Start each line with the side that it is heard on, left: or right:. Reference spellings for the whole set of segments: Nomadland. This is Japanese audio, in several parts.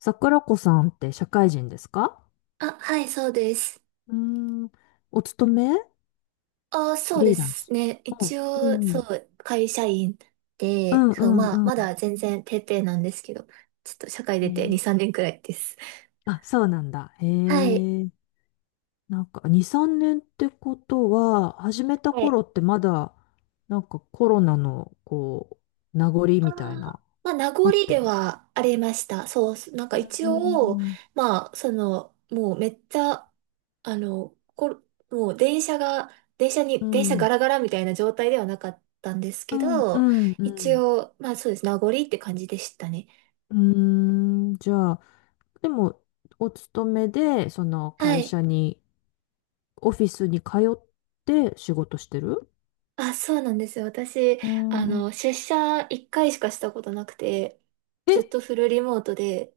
left: 桜子さんって社会人ですか？
right: あ、はい、そうです。
left: うーん、お勤め？
right: あ、
left: フ
right: そうで
left: リーラン
right: す
left: ス？
right: ね。
left: お、
right: 一
left: う
right: 応、そ
left: ん。
right: う、会社員
left: う
right: で、
left: んう
right: そう、
left: ん
right: まあ、
left: う
right: ま
left: ん。
right: だ全然ペーペーなんですけど、ちょっと社会
left: え
right: 出て2、
left: ー
right: 3年くらいです。
left: あ、そうなんだ。へ
right: はい。
left: え。なんか、2、3年ってことは、始めた
right: はい。
left: 頃ってまだ、なんかコロナの、こう、名残
right: あー、
left: みたいな、
right: まあ、名
left: あ
right: 残
left: った
right: で
left: の？
right: はありました。そう、なんか
left: う
right: 一
left: ー
right: 応、
left: ん、
right: まあ、その、もうめっちゃ、あの、こもう電車が、電車
left: う
right: に、電車ガ
left: ん、
right: ラガラみたいな状態ではなかったんです
left: う
right: け
left: ん、う
right: ど、
left: ん、う
right: 一
left: ん。
right: 応、まあそうです。名残って感じでしたね。
left: じゃあ、でも、お勤めで、その
right: は
left: 会
right: い。
left: 社にオフィスに通って仕事してる？
right: あ、そうなんですよ。私、
left: うーん。
right: 出社一回しかしたことなくて、
left: え、
right: ずっとフルリモートで、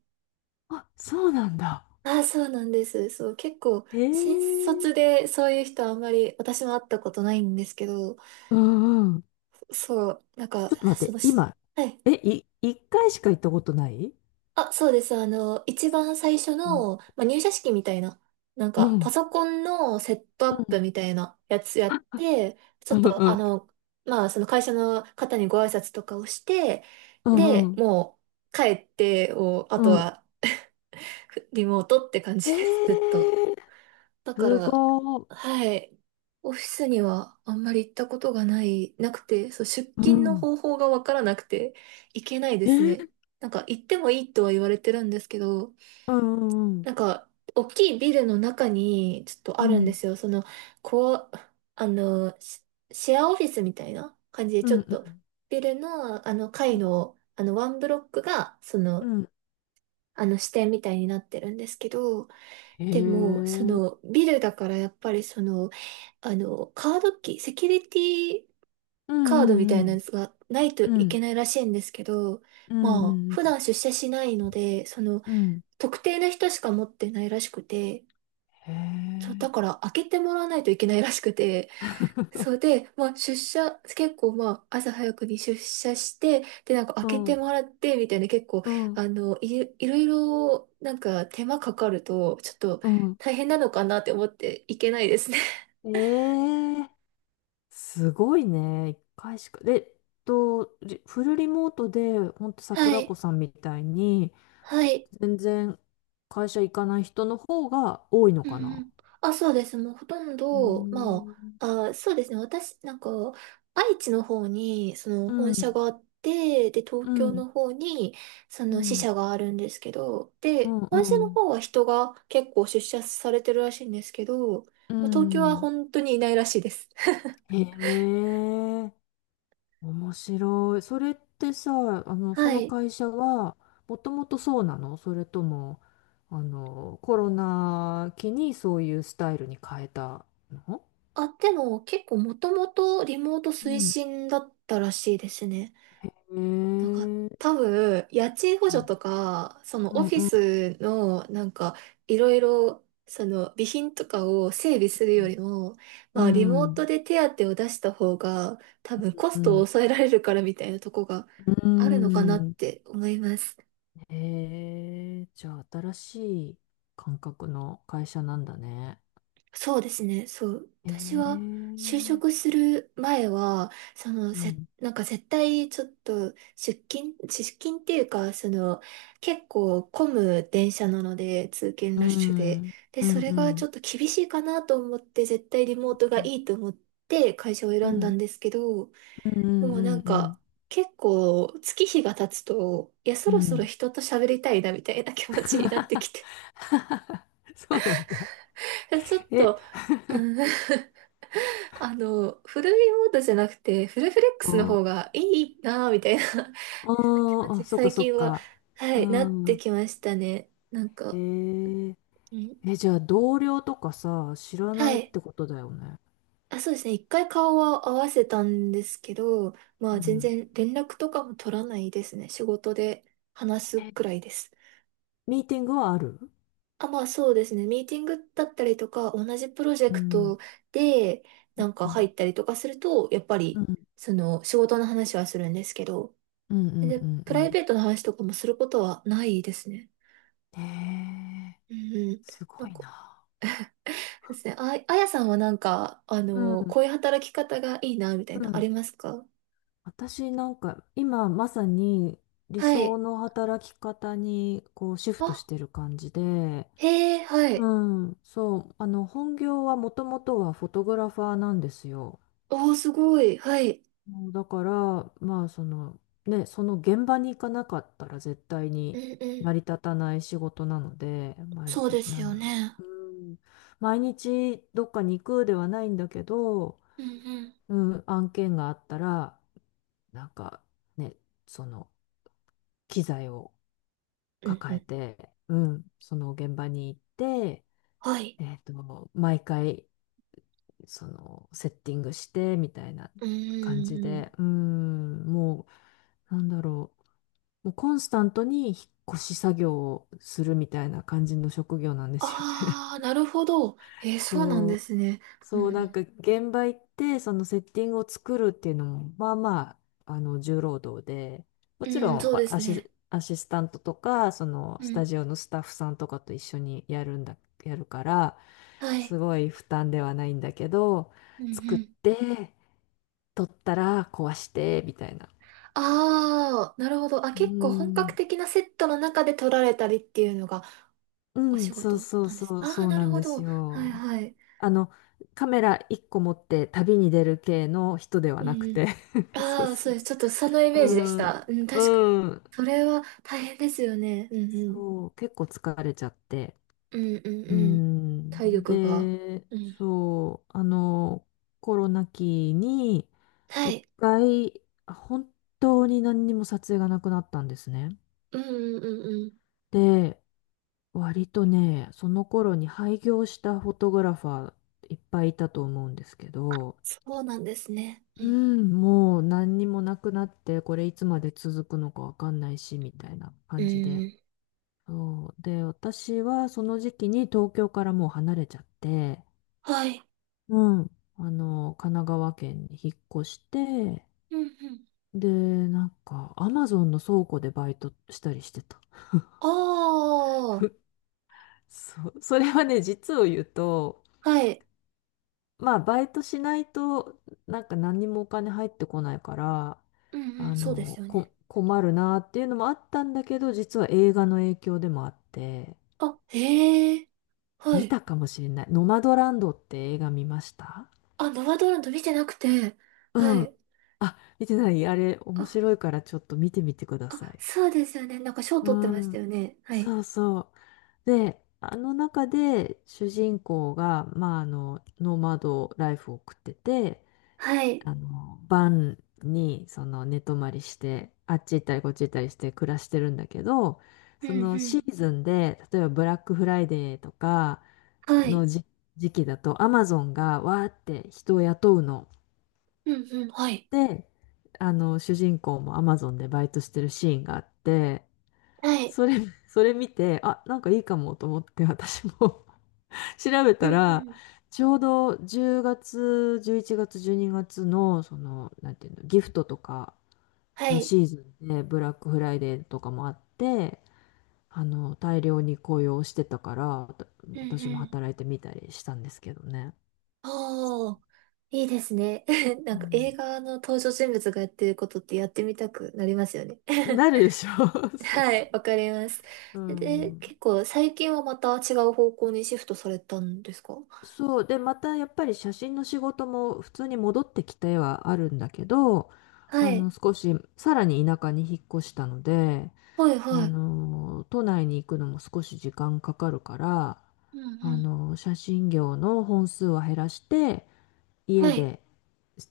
left: あ、そうなんだ。
right: あ、そうなんです。そう、結構、
left: へ
right: 新
left: え。
right: 卒でそういう人あんまり私も会ったことないんですけど、
left: うんうん。ち
right: そう、なんか、
left: ょっと待っ
right: そ
left: て、
right: の、し
left: 今、
right: はい。
left: え、一回しか行ったことない？
right: あ、そうです。一番最初
left: うん。
right: の、まあ、入社式みたいな、なん
left: う
right: か、パ
left: ん。
right: ソコンのセットア
left: う
right: ッ
left: ん。
right: プみたいなやつやって、ち
left: う
right: ょっ
left: ん
right: と、
left: うん。
right: まあ、その会社の方にご挨拶とかをして、
left: う
right: で、
left: ん
right: もう、帰ってを、あと
left: うん。
right: は、リモートって感じ
left: へ
right: です、ずっと。
left: え。
right: だか
left: す
right: ら、
left: ごー。
right: はい。オフィスにはあんまり行ったことがない、なくて、そう、出
left: う
right: 勤の
left: ん。
right: 方法がわからなくて、行けないで
left: え
right: す
left: ー、
right: ね。なんか、行ってもいいとは言われてるんですけど、
left: うんうん
right: なんか、大きいビルの中に、ちょっと
left: う
right: あるんで
left: ん。
right: すよ。その、こう、あの、シシェアオフィスみたいな感じで、
left: う
right: ち
left: んう
right: ょ
left: ん
right: っ
left: う
right: と、ビルの、あの、
left: ん。
right: 階の、あの、ワンブロックが、そ
left: う
right: の、
left: ん。
right: あの、支店みたいになってるんですけど、
left: へ
right: でも、そ
left: え。
right: の、ビルだから、やっぱり、その、あの、カードキー、セキュリティ
left: う
right: カードみ
left: ん
right: た
left: う
right: いな
left: ん
right: やつがないと
left: う
right: いけ
left: ん。
right: ないらしいんですけど、
left: うんうん
right: まあ、
left: う
right: 普
left: ん
right: 段出社しないので、その、
left: うん。うん。
right: 特定の人しか持ってないらしくて、
left: へ
right: そう、だ
left: え。
right: から開けてもらわないといけないらしくて、そうで、まあ出社、結構まあ朝早くに出社して、でなんか開
left: う
right: けて
left: ん。
right: もらってみたいな結構、
left: うん、
right: あの、いろいろなんか手間かかると、ちょっと
left: うん。
right: 大変なのかなって思っていけないですね。
left: ええ、すごいね。一回しか。で、フルリモートで、ほんと
right: は
left: 桜子
right: い。
left: さんみたいに、
right: はい。
left: 全然会社行かない人の方が多いの
right: う
left: か
right: んう
left: な？
right: ん。あ、そうです。もうほとん
left: ええ、
right: ど、
left: う
right: まあ、あ、そうですね。私、なんか、愛知の方に、その本社
left: ん、
right: があって、で、東
left: うん、う
right: 京
left: ん、
right: の方に、その支社があるんですけど、
left: う
right: で、
left: ん、
right: 本
left: う
right: 社の
left: ん。
right: 方は人が結構出社されてるらしいんですけど、
left: う
right: まあ東京は
left: ん。
right: 本当にいないらしいです。
left: へえ。面白い。それってさ、あの、そ
right: は
left: の
right: い。
left: 会社は、もともとそうなの、それとも、あの、コロナ期にそういうスタイルに変えたの？
right: あ、でも結構もともとリモート
left: う
right: 推
left: ん。
right: 進だったらしいですね。
left: へえ
right: なんか
left: ー、
right: 多分、家賃補
left: う
right: 助
left: ん
right: とか、その
left: う
right: オ
left: ん
right: フィ
left: う
right: スのなんかいろいろその備品とかを整備するよ
left: ん、
right: りも、
left: う
right: まあリモ
left: ん、う
right: ート
left: ん、
right: で手当を出した方が多分コ
left: う
right: ストを
left: ん。
right: 抑えられるからみたいなとこがあるのかなって思います。
left: へえ、じゃあ、新しい感覚の会社なんだね。
right: そうですね。そう。
left: へえ、う
right: 私は、就
left: ん。
right: 職する前は、
left: うん、
right: なんか絶対ちょっと出勤っていうか、その、結構混む電車なので、通勤
left: う
right: ラッシュで。
left: ん、
right: で、
left: う
right: そ
left: ん、
right: れ
left: う
right: がち
left: ん、
right: ょっと厳しいかなと思って、絶対リモート
left: う
right: が
left: ん、
right: いいと思って会社を
left: う
right: 選んだ
left: ん、
right: んですけど、
left: うん、う
right: も
left: ん。
right: うな
left: うん
right: ん
left: うん
right: か、結構月日が経つと、いや、そ
left: う
right: ろそろ
left: ん
right: 人と喋りたいなみたいな気持ちになってきて、
left: そうなんだ。
right: ちょっ
left: え、
right: と、うんフルリモートじゃなくて、フルフレックスの
left: お、
right: 方
left: あ
right: がいいなぁ、みたいな 気持
left: ー
right: ち
left: あ、
right: に
left: そっか
right: 最
left: そっ
right: 近は、
left: か。
right: は
left: う
right: い、なって
left: ん。
right: きましたね。なん
left: え
right: か、
left: ー、
right: ん
left: え、じゃあ同僚とかさ、知ら
right: は
left: ないっ
right: い。
left: てことだよね？
right: あ、そうですね。一回顔は合わせたんですけど、ま
left: う
right: あ全
left: ん。
right: 然連絡とかも取らないですね。仕事で話すくらいです。
left: ミーティングはある？
right: あ、まあそうですね。ミーティングだったりとか、同じプロジェ
left: う
right: クト
left: ん。
right: でなんか
left: う
right: 入
left: ん。
right: ったりとかすると、やっぱ
left: う
right: り、
left: ん。
right: その仕事の話はするんですけど、
left: うん。うん。
right: で、
left: うんう
right: プライ
left: ん。
right: ベートの話とかもすることはないですね。
left: へえー、
right: うんうん。
left: す
right: な
left: ご
right: ん
left: い
right: か、そ
left: な。
right: うですね。あ、あやさんはなんか、あ
left: う
right: の、
left: ん。
right: こういう働き方がいいな、みたい
left: う
right: な、あ
left: ん。
right: りますか？
left: 私なんか、今まさに理
right: は
left: 想
right: い。
left: の働き方にこうシフトし
right: あ、
left: てる感じで、
right: へえ、はい。
left: うん、そう、あの、本業はもともとはフォトグラファーなんですよ。
right: おー、すごい。はい。
left: もうだから、まあそのね、その現場に行かなかったら絶対
right: うん
left: に
right: う
left: 成り
right: ん。
left: 立たない仕事なので、まあ、
right: そうです
left: なん
right: よ
left: だろ
right: ね。
left: う、うん、毎日どっかに行くではないんだけど、
right: うんうん。
left: うん、案件があったら、なんかね、その機材を
right: うんう
left: 抱え
right: ん。
left: て、うん、その現場に行って、
right: はい。
left: 毎回そのセッティングしてみたいな
right: うんう
left: 感
right: ん
left: じ
right: うん。
left: で、もう、なんだろう、もうコンスタントに引っ越し作業をするみたいな感じの職業なんですよね。
right: あー、なるほど。えー、そうなん
left: そ
right: で
left: う、
right: すね。う
left: そう、なん
right: ん
left: か現場行って、そのセッティングを作るっていうのも、まあまあ、あの、重労働で、も
right: う
left: ち
right: ん。
left: ろ
right: うん、
left: ん
right: そうですね。
left: アシスタントとか、その、
right: う
left: スタ
right: ん。
left: ジオのスタッフさんとかと一緒にやるから、
right: はい。
left: すごい負担ではないんだけど、
right: うんう
left: 作っ
right: ん。
left: て、取ったら壊して、みたいな。
right: ああ、なるほど。あ、
left: う
right: 結構本格
left: ん、
right: 的なセットの中で撮られたりっていうのが
left: う
right: お
left: ん、
right: 仕
left: そ
right: 事
left: うそう
right: なんです。
left: そう、
right: ああ、
left: そう
right: な
left: な
right: る
left: ん
right: ほ
left: で
right: ど。
left: す
right: はい
left: よ。
right: はい。
left: あの、カメラ1個持って旅に出る系の人では
right: うん
left: なく
right: う
left: て
right: ん。
left: そう
right: ああ、そ
left: そ
right: う
left: う
right: です。ちょっ
left: そ
right: とそのイメ
left: う。
right: ージでし
left: うん、
right: た。うん、確かに。
left: うん。
right: それは大変ですよね。うんうん。
left: そう、結構疲れちゃって。
right: うんうん
left: う
right: うん。
left: ん。
right: 体力が。
left: で、
right: うん。
left: そう、あの、コロナ期に、
right: は
left: 一
right: い。
left: 回、本当に何にも撮影がなくなったんですね。
right: うんうんうんうん。
left: で、割とね、その頃に廃業したフォトグラファーいっぱいいたと思うんですけど、
right: そうなんですね。う
left: う
right: ん。
left: ん、もう何にもなくなって、これいつまで続くのかわかんないし、みたいな
right: う
left: 感じで。
right: ん
left: そう。で、私はその時期に東京からもう離れちゃって、
right: はい。
left: うん、あの、神奈川県に引っ越して、
right: うんうん。
left: で、なんか、アマゾンの倉庫でバイトしたりしてた。
right: あ
left: そう。それはね、実を言うと、
right: あ、はい。
left: まあ、バイトしないと、なんか何にもお金入ってこないから、
right: うんう
left: あ
right: ん、そうです
left: の、
right: よね。
left: 困るなっていうのもあったんだけど、実は映画の影響でもあって、
right: あ、へえ。は
left: 見
right: い。
left: たかもしれない。ノマドランドって映画見ました？
right: あ、ノア・ドーランド見てなくて、は
left: うん。
right: い。
left: あ、見てない？あれ、
right: あ、
left: 面白いからちょっと見てみてくださ
right: あ、
left: い。
right: そうですよね。なんか賞
left: う
right: 取ってました
left: ん。
right: よね。はい。
left: そうそう。で、あの中で主人公が、まあ、あの、ノマドライフを送ってて、
right: はい。
left: あの、晩にその寝泊まりして、あっち行ったりこっち行ったりして暮らしてるんだけど、
right: うん
left: そ
right: う
left: のシ
right: ん。
left: ーズンで、例えばブラックフライデーとか
right: はい。
left: の時期だと、アマゾンがわーって人を雇うの。
right: うんうん。はい。
left: で、あの、主人公もアマゾンでバイトしてるシーンがあって、
right: はい。
left: それ、それ見て、あ、なんかいいかもと思って私も 調べ
right: うん
left: た
right: う
left: ら、
right: ん。
left: ちょうど10月、11月、12月の、その、なんていうの、ギフトとか、
right: は
left: の
right: い。
left: シーズンでブラックフライデーとかもあって、あの、大量に雇用してたから、
right: うん
left: 私も
right: うん。
left: 働いてみたりしたんですけどね。
right: おー、いいですね。な
left: う
right: んか映
left: ん、
right: 画の登場人物がやってることってやってみたくなりますよね。
left: なるでしょ そう
right: は
left: そ
right: い、わかります。
left: う。う
right: で、
left: ん。
right: 結構最近はまた違う方向にシフトされたんですか？
left: そう。で、またやっぱり写真の仕事も普通に戻ってきてはあるんだけど、
right: は
left: あ
right: い。
left: の、少し、さらに田舎に引っ越したので、
right: はい、
left: あ
right: はい。
left: の、都内に行くのも少し時間かかるから、
right: うん
left: あ
right: うん。
left: の、写真業の本数は減らして、家
right: はい。
left: で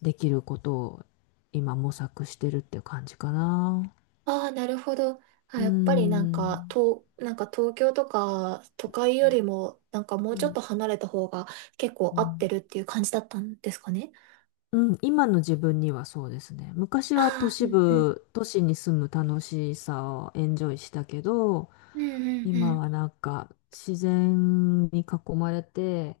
left: できることを今模索してるっていう感じかな。
right: ああ、なるほど。あ、
left: うー
right: やっぱりなんか、
left: ん。
right: なんか東京とか都会よりも、なんかも
left: う
right: うちょっ
left: ん。
right: と離れた方が結構
left: う
right: 合って
left: ん
right: るっていう感じだったんですかね。
left: うん。今の自分にはそうですね。昔は都
right: ああ、う
left: 市
right: んうん。
left: 部、都市に住む楽しさをエンジョイしたけど、
right: うんうんう
left: 今
right: ん。
left: はなんか自然に囲まれて、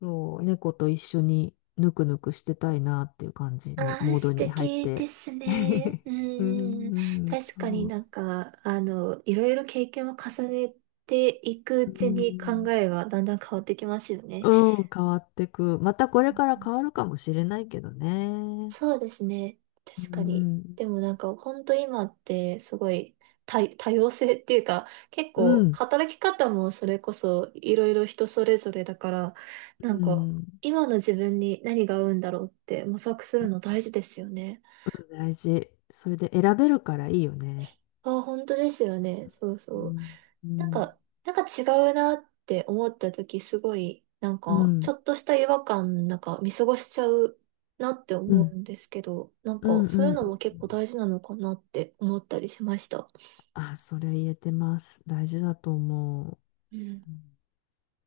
left: そう、猫と一緒にぬくぬくしてたいなっていう感じの
right: ああ、
left: モード
right: 素
left: に入っ
right: 敵で
left: て。
right: すね。う ん
left: うん、
right: うんうん。
left: うん、そ
right: 確かに
left: う。
right: なんか、あの、いろいろ経験を重ねていく
left: う
right: うちに考
left: ん
right: えがだんだん変わってきますよね。
left: うん、変わってく。またこれから変わるかもしれないけどね。
right: そうですね。
left: う
right: 確かに。
left: ん、
right: でもなんか本当今ってすごい多様性っていうか結
left: う
right: 構
left: ん、
right: 働き方もそれこそいろいろ人それぞれだからなん
left: う
right: か
left: ん、
right: 今の自分に何が合うんだろうって模索するの大事ですよね。
left: 大事。それで選べるからいいよね。
right: あ本当ですよね。そう
left: う
right: そう。
left: ん、う
right: なん
left: ん、
right: か、違うなって思った時すごい、なん
left: う
right: か、ち
left: ん、
right: ょっとした違和感、なんか見過ごしちゃうなって
left: うん、う
right: 思う
left: ん、
right: んですけど、なん
left: う
right: か、
left: ん。う
right: そういう
left: ん。
right: のも結構大事なのかなって思ったりしました。
left: あ、それ言えてます。大事だと思う。
right: うん
left: うん